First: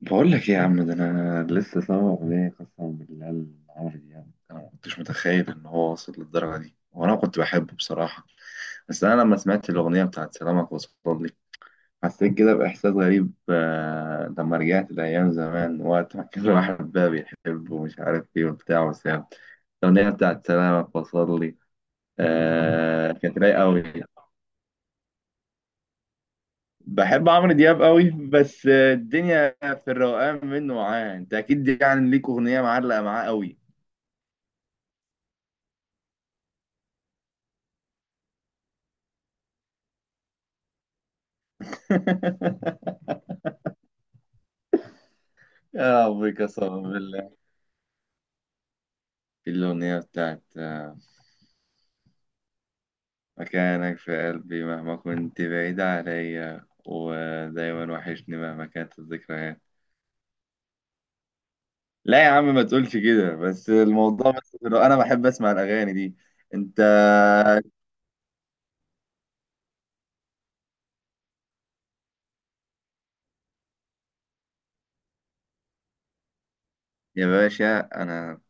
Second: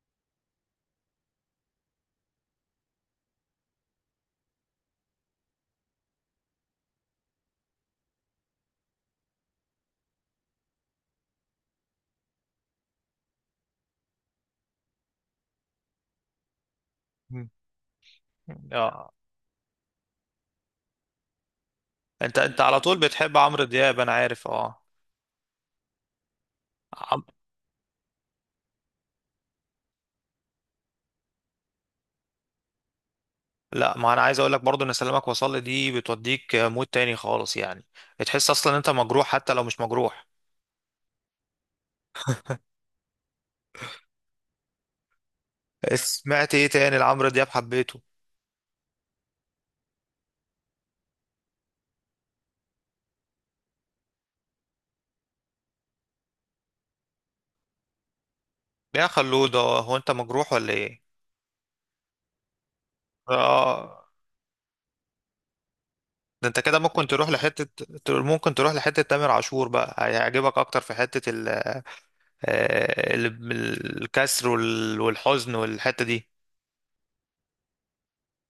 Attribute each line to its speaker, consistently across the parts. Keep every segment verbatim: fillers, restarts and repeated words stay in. Speaker 1: بقول لك ايه يا عم، ده انا لسه سامع اغنيه قسما بالله لعمرو دياب. انا ما كنتش متخيل ان هو واصل للدرجه دي، وانا كنت بحبه بصراحه. بس انا لما سمعت الاغنيه بتاعت سلامك وصل لي حسيت كده باحساس غريب. آه، لما رجعت لايام زمان، وقت ما كان الواحد بقى
Speaker 2: مم.
Speaker 1: بيحب ومش عارف ايه وبتاع
Speaker 2: اه.
Speaker 1: وسام. الاغنيه بتاعت سلامك وصل لي
Speaker 2: انت انت على طول
Speaker 1: آه،
Speaker 2: بتحب
Speaker 1: كانت رايقه
Speaker 2: عمرو
Speaker 1: قوي.
Speaker 2: دياب، انا عارف. اه.
Speaker 1: بحب عمرو دياب قوي، بس الدنيا في الروقان منه معاه. انت اكيد يعني ليك اغنيه معلقه معاه قوي.
Speaker 2: لا، ما انا عايز اقول لك برضو ان سلامك وصل دي بتوديك مود تاني خالص يعني. بتحس اصلا انت مجروح حتى لو مش مجروح.
Speaker 1: يا ربي
Speaker 2: سمعت ايه
Speaker 1: قسما
Speaker 2: تاني لعمرو
Speaker 1: بالله.
Speaker 2: دياب حبيته؟
Speaker 1: الاغنيه بتاعت آه، مكانك في قلبي مهما كنت بعيد عليا، ودايما وحشني مهما كانت
Speaker 2: يا خلود،
Speaker 1: الذكريات.
Speaker 2: هو هو انت مجروح ولا ايه؟
Speaker 1: لا يا عم، ما تقولش كده، بس
Speaker 2: اه.
Speaker 1: الموضوع بس في الروقان. انا بحب اسمع الاغاني دي.
Speaker 2: ده انت كده
Speaker 1: انت
Speaker 2: ممكن تروح لحتة ممكن تروح لحتة تامر عاشور بقى هيعجبك اكتر في حتة ال... آه، ال- الكسر وال- والحزن والحتة دي.
Speaker 1: يا باشا، أنا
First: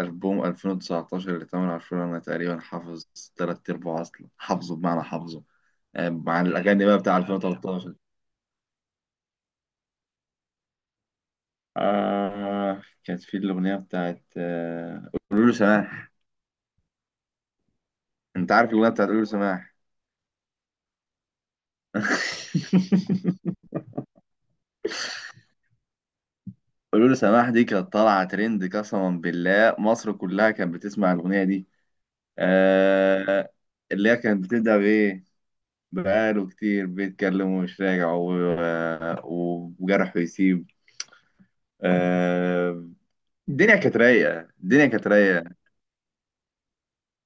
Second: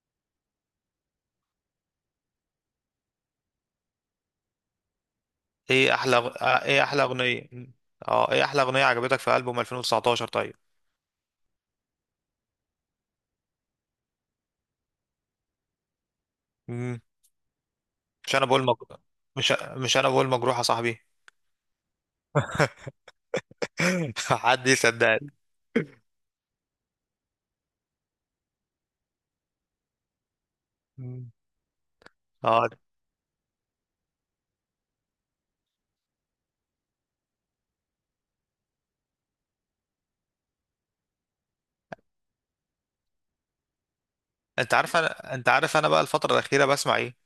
Speaker 1: ألبوم ألفين وتسعتاشر لتامر عاشور أنا تقريبا حافظ تلات أرباع، أصلا حافظه بمعنى حافظه.
Speaker 2: ايه
Speaker 1: آه،
Speaker 2: احلى
Speaker 1: مع
Speaker 2: آه، ايه
Speaker 1: الأغاني بقى
Speaker 2: احلى
Speaker 1: بتاع
Speaker 2: اغنية؟
Speaker 1: ألفين وتلتاشر.
Speaker 2: اه، ايه احلى اغنية عجبتك في ألبوم ألفين وتسعتاشر؟
Speaker 1: آه، كانت في الأغنية بتاعت آه، قولوا له سماح.
Speaker 2: طيب. مش انا
Speaker 1: أنت
Speaker 2: بقول
Speaker 1: عارف الأغنية
Speaker 2: مجروح.
Speaker 1: بتاعت قولوا له
Speaker 2: مش
Speaker 1: سماح؟
Speaker 2: مش انا بقول مجروح يا صاحبي. حد يصدقني؟
Speaker 1: قولوا له سماح دي كانت طالعة ترند، قسما بالله مصر كلها كانت بتسمع
Speaker 2: مم.
Speaker 1: الأغنية دي.
Speaker 2: اه.
Speaker 1: آه، اللي هي كانت بتبدأ بإيه؟ بقاله كتير بيتكلم ومش راجع و- آه، وجرحه يسيب. آه، الدنيا كانت رايقة،
Speaker 2: انت
Speaker 1: الدنيا
Speaker 2: عارف
Speaker 1: كانت
Speaker 2: انا
Speaker 1: رايقة.
Speaker 2: انت عارف انا بقى الفتره الاخيره بسمع ايه؟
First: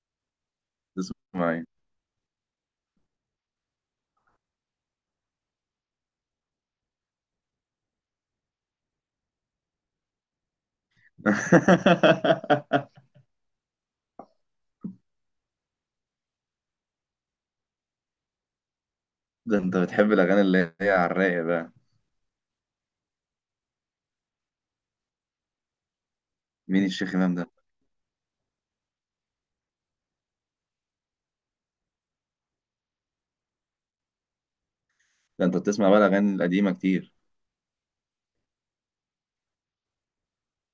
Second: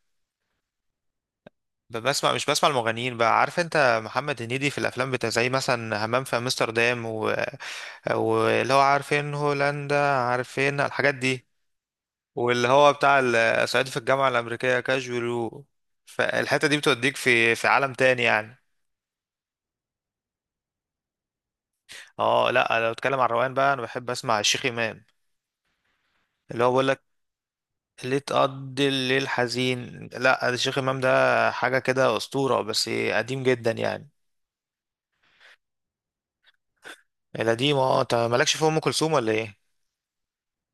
Speaker 1: تسمعي؟
Speaker 2: ب- بسمع، مش بسمع المغنيين بقى. عارف انت محمد هنيدي في الافلام بتاع، زي مثلا همام في امستردام و... واللي هو عارفين هولندا، عارفين الحاجات دي. واللي هو بتاع ال- صعيدي في الجامعه الامريكيه كاجولو. فالحته دي بتوديك في في عالم تاني يعني.
Speaker 1: ده انت بتحب الأغاني اللي هي على الرايق بقى.
Speaker 2: اه. لا، لو اتكلم عن الروقان بقى انا بحب اسمع الشيخ امام، اللي هو
Speaker 1: مين
Speaker 2: بيقول
Speaker 1: الشيخ إمام ده؟
Speaker 2: ليه تقضي الليل حزين. لا الشيخ امام ده حاجه كده اسطوره، بس قديم جدا يعني.
Speaker 1: ده انت بتسمع بقى الأغاني القديمة كتير.
Speaker 2: القديم، اه. انت مالكش في ام كلثوم ولا ايه؟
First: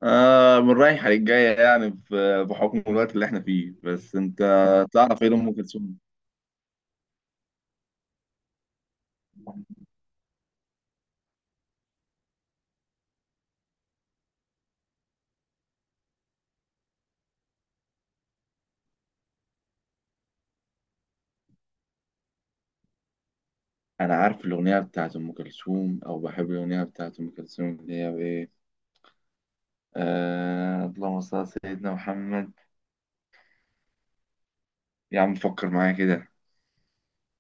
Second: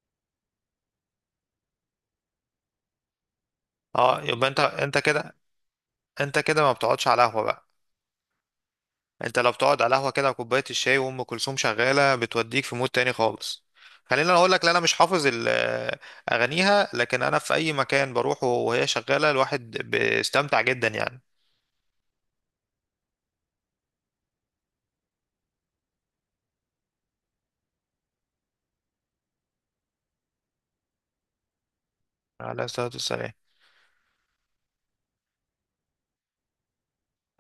Speaker 1: آه، من رايحة للجاية يعني، في- بحكم الوقت اللي احنا فيه. بس
Speaker 2: اه،
Speaker 1: انت
Speaker 2: يبقى انت انت
Speaker 1: تعرف ايه
Speaker 2: كده.
Speaker 1: لأم كلثوم؟
Speaker 2: انت كده ما بتقعدش على قهوه بقى. انت لو بتقعد على قهوه كده وكوبايه الشاي وام كلثوم شغاله بتوديك في مود تاني خالص. خلينا اقول لك، لا انا مش حافظ ال- آه، اغانيها، لكن انا في اي مكان بروحه وهي شغاله الواحد بيستمتع جدا يعني.
Speaker 1: أنا عارف الأغنية بتاعت أم كلثوم، أو بحب الأغنية بتاعت أم كلثوم اللي هي إيه. آه، اللهم صل على سيدنا محمد.
Speaker 2: على الصلاه والسلام.
Speaker 1: يا عم فكر معايا كده.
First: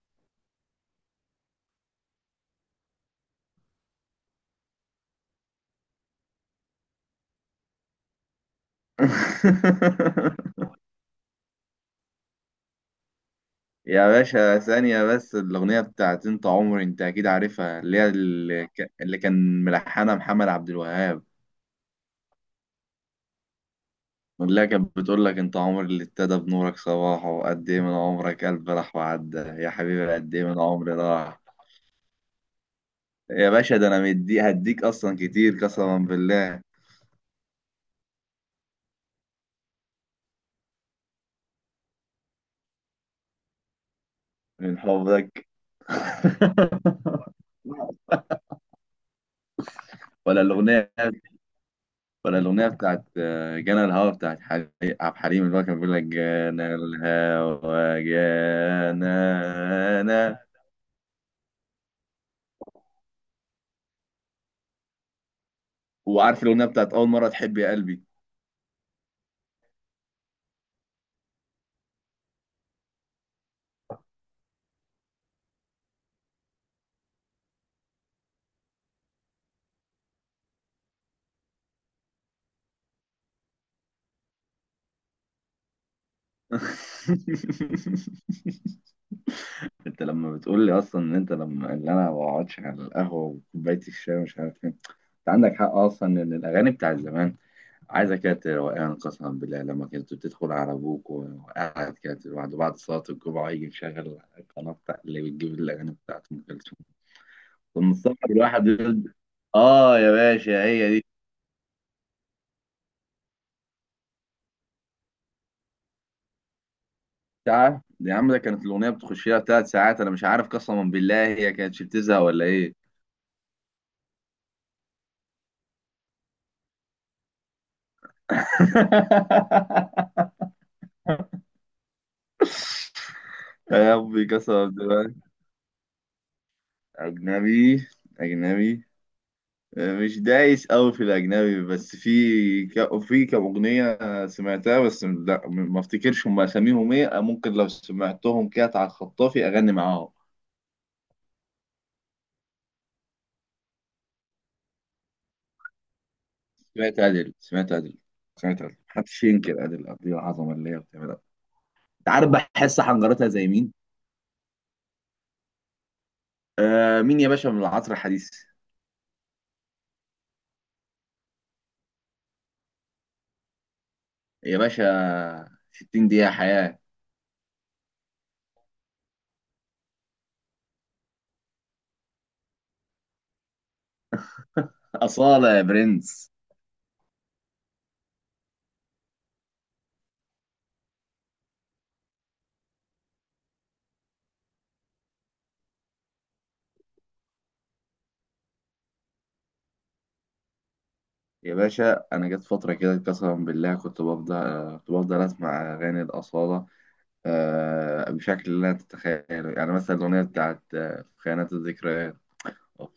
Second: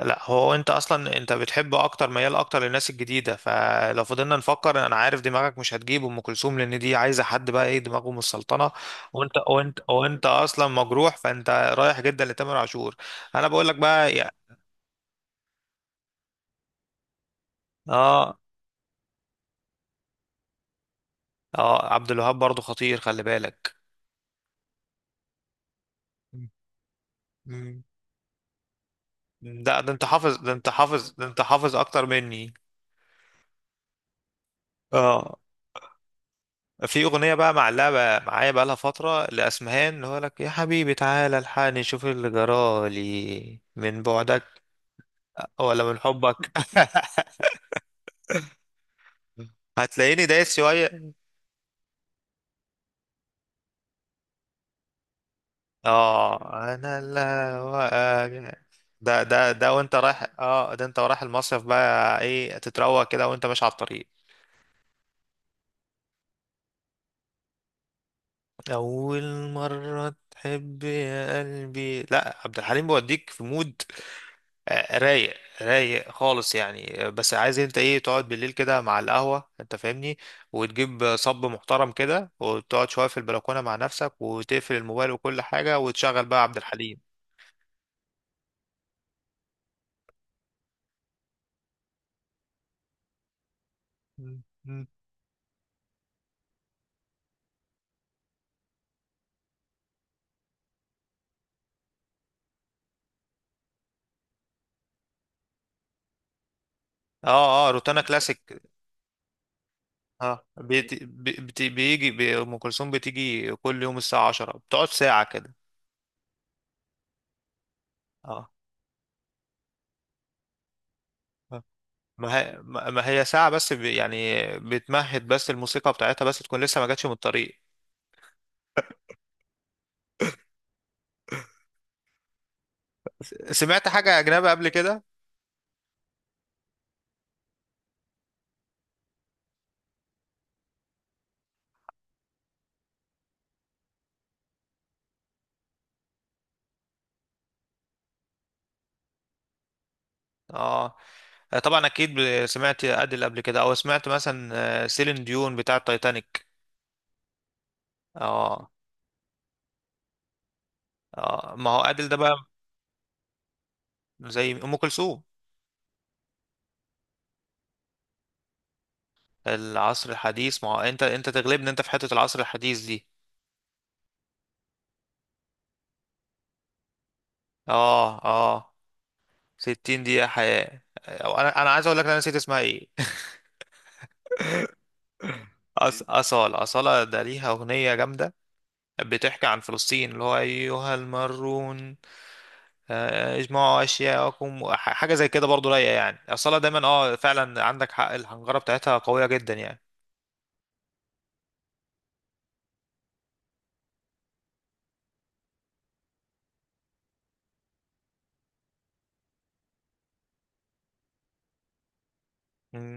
Speaker 2: لا، هو انت اصلا انت بتحب اكتر، ميال اكتر للناس الجديده، فلو فضلنا نفكر انا عارف دماغك مش هتجيب ام كلثوم، لان دي عايزه حد بقى ايه دماغه من السلطنه. وانت وانت وانت اصلا مجروح، فانت رايح جدا لتامر عاشور. انا بقول لك
Speaker 1: يا
Speaker 2: بقى يا...
Speaker 1: باشا ثانية بس. الأغنية بتاعت أنت عمري، أنت أكيد عارفها، اللي هي
Speaker 2: اه.
Speaker 1: اللي ك- اللي كان ملحنها محمد عبد الوهاب.
Speaker 2: اه، عبد الوهاب برضو خطير، خلي بالك.
Speaker 1: اللي هي كانت بتقول لك: أنت عمري اللي ابتدى بنورك صباحه، وقد إيه
Speaker 2: مم.
Speaker 1: من عمرك قلبي راح وعدى، يا
Speaker 2: ده ده انت
Speaker 1: حبيبي
Speaker 2: حافظ،
Speaker 1: قد إيه
Speaker 2: ده
Speaker 1: من
Speaker 2: انت
Speaker 1: عمري
Speaker 2: حافظ، ده انت
Speaker 1: راح.
Speaker 2: حافظ اكتر مني.
Speaker 1: يا باشا، ده أنا مدي هديك أصلا
Speaker 2: اه،
Speaker 1: كتير قسما بالله.
Speaker 2: في اغنيه بقى معلقه معايا بقى لها فتره لاسمهان، اللي هو لك يا حبيبي تعالى الحقني شوف اللي جرالي من بعدك.
Speaker 1: من حبك.
Speaker 2: ولا من حبك. هتلاقيني
Speaker 1: ولا
Speaker 2: دايس
Speaker 1: الأغنية
Speaker 2: شويه.
Speaker 1: ولا الأغنية بتاعت آه، جانا الهوا، بتاعت حلي- عبد الحليم، اللي هو كان بيقول لك:
Speaker 2: اه،
Speaker 1: جانا
Speaker 2: انا لا
Speaker 1: الهوا
Speaker 2: وأجل.
Speaker 1: جانا
Speaker 2: ده ده ده وانت رايح،
Speaker 1: أنا.
Speaker 2: اه ده انت رايح المصيف بقى، ايه تتروق كده وانت ماشي على الطريق.
Speaker 1: وعارف الأغنية بتاعت أول مرة تحب يا قلبي؟
Speaker 2: اول مره تحب يا قلبي، لا عبد الحليم بيوديك في مود آه، رايق رايق خالص يعني. آه، بس عايز انت ايه؟ تقعد بالليل كده مع القهوة، انت فاهمني؟ وتجيب صب محترم كده، وتقعد شوية في البلكونة مع نفسك، وتقفل الموبايل وكل حاجة، وتشغل بقى عبد الحليم.
Speaker 1: أنت لما بتقول لي أصلا إن أنت لما اللي أنا ما بقعدش على القهوة وكوباية الشاي ومش
Speaker 2: مم.
Speaker 1: عارف إيه،
Speaker 2: مم.
Speaker 1: أنت عندك حق أصلا. إن الأغاني بتاعت زمان عايزة كده روقان قسما بالله. لما كنت بتدخل على أبوك وقاعد كده لوحده بعد صلاة الجمعة، يجي مشغل القناة بتاع اللي بتجيب الأغاني بتاعت أم كلثوم،
Speaker 2: اه. اه، روتانا
Speaker 1: المستقبل
Speaker 2: كلاسيك.
Speaker 1: الواحد يد- اه يا
Speaker 2: اه،
Speaker 1: باشا هي
Speaker 2: بيت
Speaker 1: دي.
Speaker 2: بي بي بيجي بي ام كلثوم بتيجي كل يوم الساعة عشرة، بتقعد ساعة كده.
Speaker 1: ساعة يا عم؟ ده
Speaker 2: اه.
Speaker 1: كانت الأغنية بتخش لها ثلاث ساعات، أنا مش عارف قسما بالله هي
Speaker 2: آه.
Speaker 1: كانتش بتزهق
Speaker 2: ما
Speaker 1: ولا
Speaker 2: هي
Speaker 1: إيه.
Speaker 2: ما ما هي ساعة بس، بي- يعني بتمهد بس، الموسيقى بتاعتها بس تكون لسه ما جاتش من الطريق. س- سمعت
Speaker 1: يا
Speaker 2: حاجة
Speaker 1: ربي
Speaker 2: أجنبي
Speaker 1: قسما
Speaker 2: قبل كده؟
Speaker 1: بالله. أجنبي؟ أجنبي؟ مش دايس أوي في الأجنبي، بس في ك... في كم أغنية سمعتها. بس لا، ما افتكرش هم أساميهم إيه. ممكن لو سمعتهم كده على الخطافي أغني معاهم.
Speaker 2: اه. آه، طبعا اكيد ب- سمعت ادل قبل كده، او سمعت مثلا آه، سيلين ديون بتاع التايتانيك.
Speaker 1: سمعت عادل سمعت عادل سمعت
Speaker 2: اه.
Speaker 1: عادل محدش ينكر عادل قد ايه العظمه اللي هي بتعملها.
Speaker 2: اه، ما هو ادل
Speaker 1: انت
Speaker 2: ده
Speaker 1: عارف
Speaker 2: بقى.
Speaker 1: بحس حنجرتها زي مين؟
Speaker 2: زي ام كلثوم.
Speaker 1: آه، مين يا باشا من العصر الحديث؟
Speaker 2: العصر الحديث؟ ما هو انت انت تغلبني، انت في حتة العصر الحديث دي.
Speaker 1: يا باشا، ستين دقيقه حياه.
Speaker 2: اه. اه، ستين دقيقة حياة. آه، انا انا عايز اقول لك، انا نسيت اسمها ايه.
Speaker 1: اصاله يا
Speaker 2: أص...
Speaker 1: برنس.
Speaker 2: أصالة أصالة، ده ليها أغنية جامدة بتحكي عن فلسطين، اللي هو أيها المارون آه، اجمعوا اشياءكم. ح- حاجه زي كده برضو رايقه يعني، اصلا دايما. اه، فعلا عندك حق الحنجره بتاعتها قويه جدا يعني.
Speaker 1: يا باشا انا جت فتره كده قسما بالله كنت بفضل آه، كنت بفضل اسمع اغاني الاصاله، آه، بشكل لا تتخيله. يعني مثلا الاغنيه بتاعت آه، في خيانات الذكريات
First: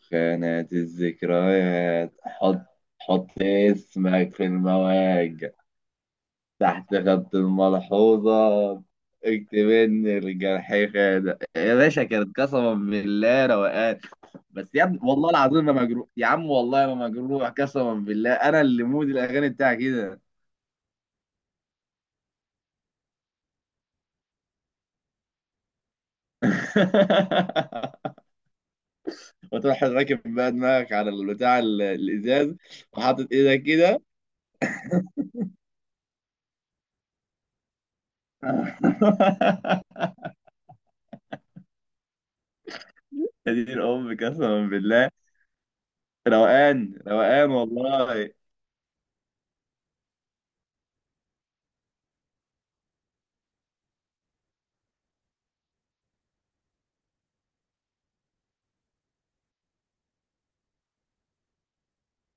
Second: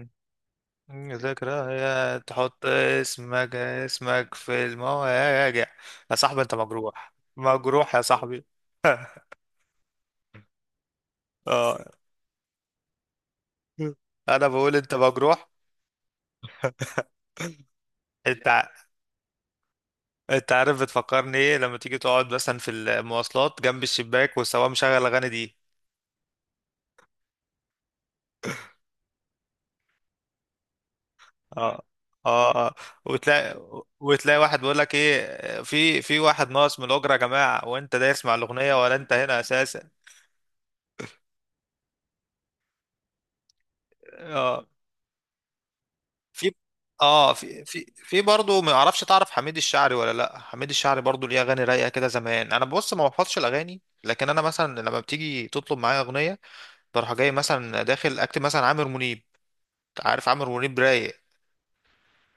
Speaker 1: في خيانات
Speaker 2: مم،
Speaker 1: الذكريات
Speaker 2: ذكريات،
Speaker 1: حط،
Speaker 2: تحط
Speaker 1: حط
Speaker 2: اسمك اسمك
Speaker 1: اسمك في
Speaker 2: في
Speaker 1: المواجع،
Speaker 2: المواجع. يا صاحبي، انت
Speaker 1: تحت
Speaker 2: مجروح
Speaker 1: خط
Speaker 2: مجروح يا
Speaker 1: الملحوظة
Speaker 2: صاحبي.
Speaker 1: اكتب ان الجرح خانق. يا
Speaker 2: اه.
Speaker 1: باشا، كانت قسما بالله روقان.
Speaker 2: انا
Speaker 1: بس
Speaker 2: بقول
Speaker 1: يا
Speaker 2: انت
Speaker 1: ابني، والله
Speaker 2: مجروح.
Speaker 1: العظيم ما مجروح يا عم، والله ما مجروح قسما بالله.
Speaker 2: انت
Speaker 1: انا
Speaker 2: ع-
Speaker 1: اللي مود الاغاني بتاعي كده.
Speaker 2: انت عارف بتفكرني ايه؟ لما تيجي تقعد مثلا في المواصلات جنب الشباك والسواق مشغل الاغاني دي.
Speaker 1: وتروح راكب بقى دماغك على البتاع
Speaker 2: اه.
Speaker 1: ال-
Speaker 2: اه.
Speaker 1: الازاز،
Speaker 2: آه.
Speaker 1: وحاطط
Speaker 2: وتلاقي
Speaker 1: ايدك كده.
Speaker 2: وتلاقي واحد بيقول لك ايه، في في واحد ناقص من الاجره يا جماعه، وانت دايس مع الاغنيه، ولا انت هنا اساسا.
Speaker 1: يا دين الام
Speaker 2: اه.
Speaker 1: قسما بالله.
Speaker 2: في
Speaker 1: روقان
Speaker 2: اه
Speaker 1: روقان
Speaker 2: في في في
Speaker 1: والله.
Speaker 2: برضه، ما اعرفش، تعرف حميد الشاعري ولا لا؟ حميد الشاعري برضه ليه اغاني رايقه كده زمان. انا بص ما بحفظش الاغاني، لكن انا مثلا لما بتيجي تطلب معايا اغنيه بروح جاي مثلا داخل اكتب مثلا عامر منيب. عارف، عامر منيب رايق.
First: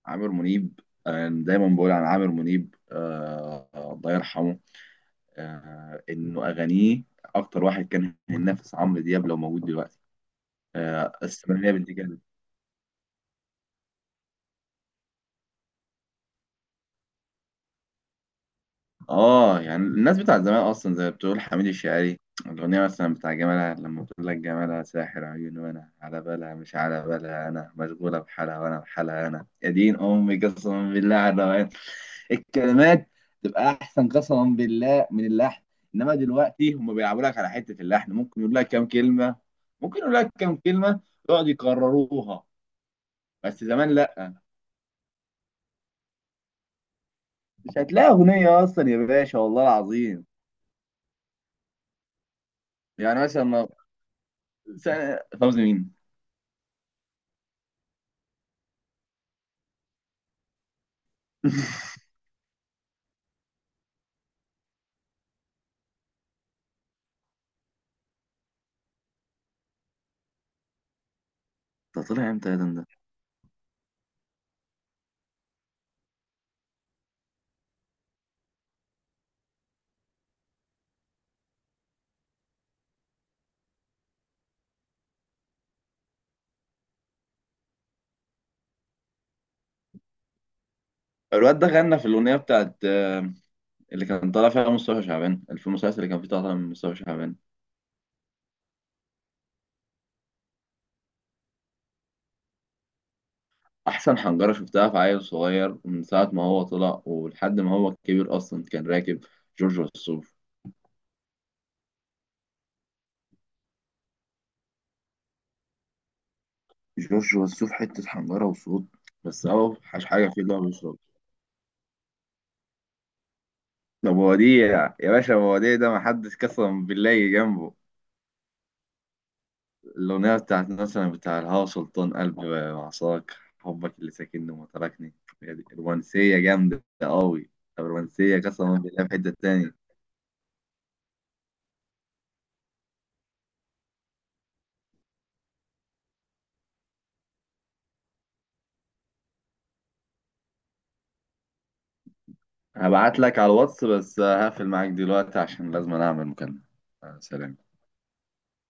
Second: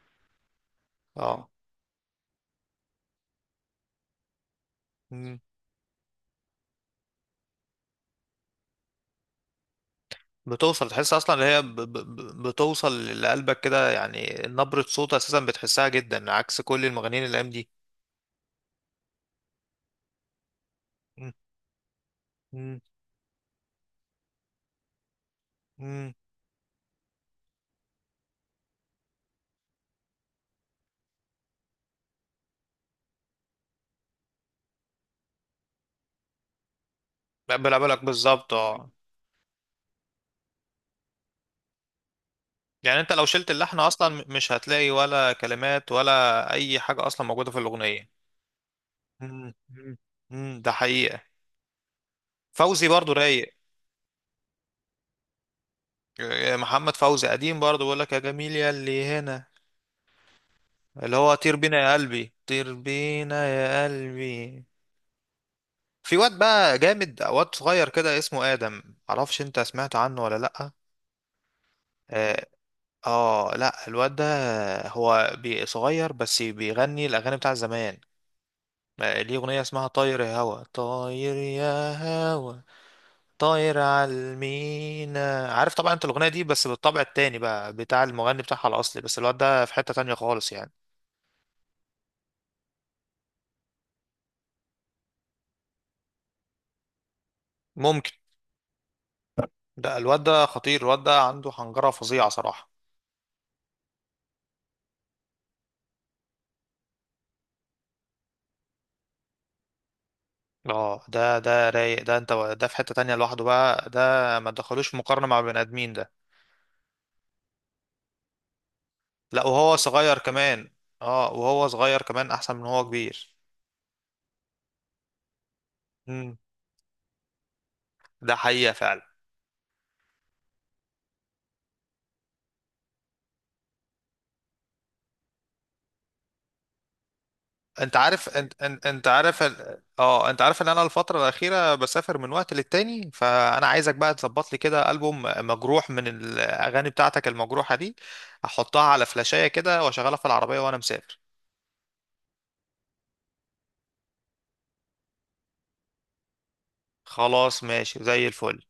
Speaker 1: عامر منيب. انا
Speaker 2: اه،
Speaker 1: دايما بقول عن عامر منيب، آه الله يرحمه، آه، انه اغانيه، اكتر واحد كان هينافس عمرو دياب لو موجود دلوقتي.
Speaker 2: بتوصل،
Speaker 1: آه،
Speaker 2: تحس اصلا اللي هي
Speaker 1: الثمانية
Speaker 2: ب...
Speaker 1: بنت
Speaker 2: ب...
Speaker 1: كلب.
Speaker 2: ب- بتوصل لقلبك كده يعني، نبرة صوت اساسا بتحسها جدا عكس كل المغنيين الايام دي.
Speaker 1: اه يعني الناس بتاع زمان اصلا، زي ما
Speaker 2: مم،
Speaker 1: بتقول، حميد الشاعري.
Speaker 2: مم،
Speaker 1: الاغنيه مثلا بتاع جمالها، لما بتقول لك: جمالها ساحر عيون، وانا
Speaker 2: مم.
Speaker 1: على بالها، مش على بالها، انا مشغوله بحالها، وانا بحالها انا. يا دين امي قسما بالله على الروقان. الكلمات تبقى احسن قسما بالله من اللحن. انما دلوقتي هم بيلعبوا لك على حته
Speaker 2: بلا بالك
Speaker 1: اللحن. ممكن
Speaker 2: بالظبط،
Speaker 1: يقول لك كام
Speaker 2: اه.
Speaker 1: كلمه ممكن يقول لك كام كلمه يقعد يكرروها.
Speaker 2: يعني انت لو شلت
Speaker 1: بس
Speaker 2: اللحن
Speaker 1: زمان
Speaker 2: اصلا م-
Speaker 1: لا،
Speaker 2: مش هتلاقي ولا كلمات ولا اي حاجة اصلا موجودة في
Speaker 1: مش
Speaker 2: الاغنية.
Speaker 1: هتلاقي اغنيه اصلا يا باشا
Speaker 2: مم،
Speaker 1: والله
Speaker 2: مم،
Speaker 1: العظيم.
Speaker 2: مم. ده حقيقة. فوزي برضو
Speaker 1: يعني مثلا
Speaker 2: رايق.
Speaker 1: ما- سنة فوزي مين؟
Speaker 2: آه، محمد فوزي قديم برضو، بيقول لك يا جميل يا اللي هنا، اللي هو طير بينا يا قلبي، طير بينا يا قلبي. في واد بقى جامد، واد صغير كده اسمه آدم، معرفش انت سمعت عنه ولا لأ.
Speaker 1: ده طلع
Speaker 2: اه.
Speaker 1: امتى يا دندن ده؟
Speaker 2: آه، لا الواد ده هو بي- صغير بس بيغني الأغاني بتاع زمان. آه، ليه أغنية اسمها طاير يا هوا، طاير يا هوا، طاير على المينا. عارف طبعا انت الأغنية دي، بس بالطبع التاني بقى بتاع المغني بتاعها الأصلي، بس الواد ده في حتة تانية خالص يعني.
Speaker 1: الواد ده غنى في الاغنيه بتاعت آه، اللي كان طالع فيها مصطفى شعبان، في المسلسل اللي كان فيه طالع من مصطفى شعبان.
Speaker 2: ممكن. ده الواد ده خطير، الواد ده عنده حنجرة فظيعة صراحة.
Speaker 1: احسن حنجره شفتها في عيل صغير، من ساعه ما هو طلع ولحد ما هو كبير اصلا، كان راكب جورج وسوف.
Speaker 2: اه، ده ده رايق، ده انت ده في حتة تانية لوحده بقى ده. ما تدخلوش في مقارنة مع بني ادمين ده.
Speaker 1: جورج وسوف حته حنجره وصوت. بس
Speaker 2: لا، وهو
Speaker 1: اهو حاش
Speaker 2: صغير
Speaker 1: حاجه فيه اللي هو
Speaker 2: كمان.
Speaker 1: بيشرب.
Speaker 2: اه، وهو صغير كمان احسن من هو كبير.
Speaker 1: ده بوديع يا باشا، بوديع ده محدش
Speaker 2: امم.
Speaker 1: قسم بالله يجي جنبه.
Speaker 2: ده حقيقة فعلا.
Speaker 1: الأغنية بتاعت مثلا بتاع الهوا سلطان، قلبي وعصاك، حبك اللي ساكنني وما تركني. هي دي رومانسية جامدة قوي. طب
Speaker 2: انت عارف،
Speaker 1: رومانسية
Speaker 2: انت
Speaker 1: قسما
Speaker 2: انت,
Speaker 1: بالله
Speaker 2: انت
Speaker 1: في حتة
Speaker 2: عارف
Speaker 1: تاني؟
Speaker 2: ال- اه انت عارف ان انا الفترة الأخيرة بسافر من وقت للتاني، فانا عايزك بقى تظبط لي كده ألبوم مجروح من الاغاني بتاعتك المجروحة دي، احطها على فلاشاية كده واشغلها في العربية وانا مسافر.
Speaker 1: هبعت لك على الواتس، بس هقفل معاك دلوقتي عشان لازم أنا أعمل مكالمة. آه، سلام.
Speaker 2: خلاص، ماشي زي الفل.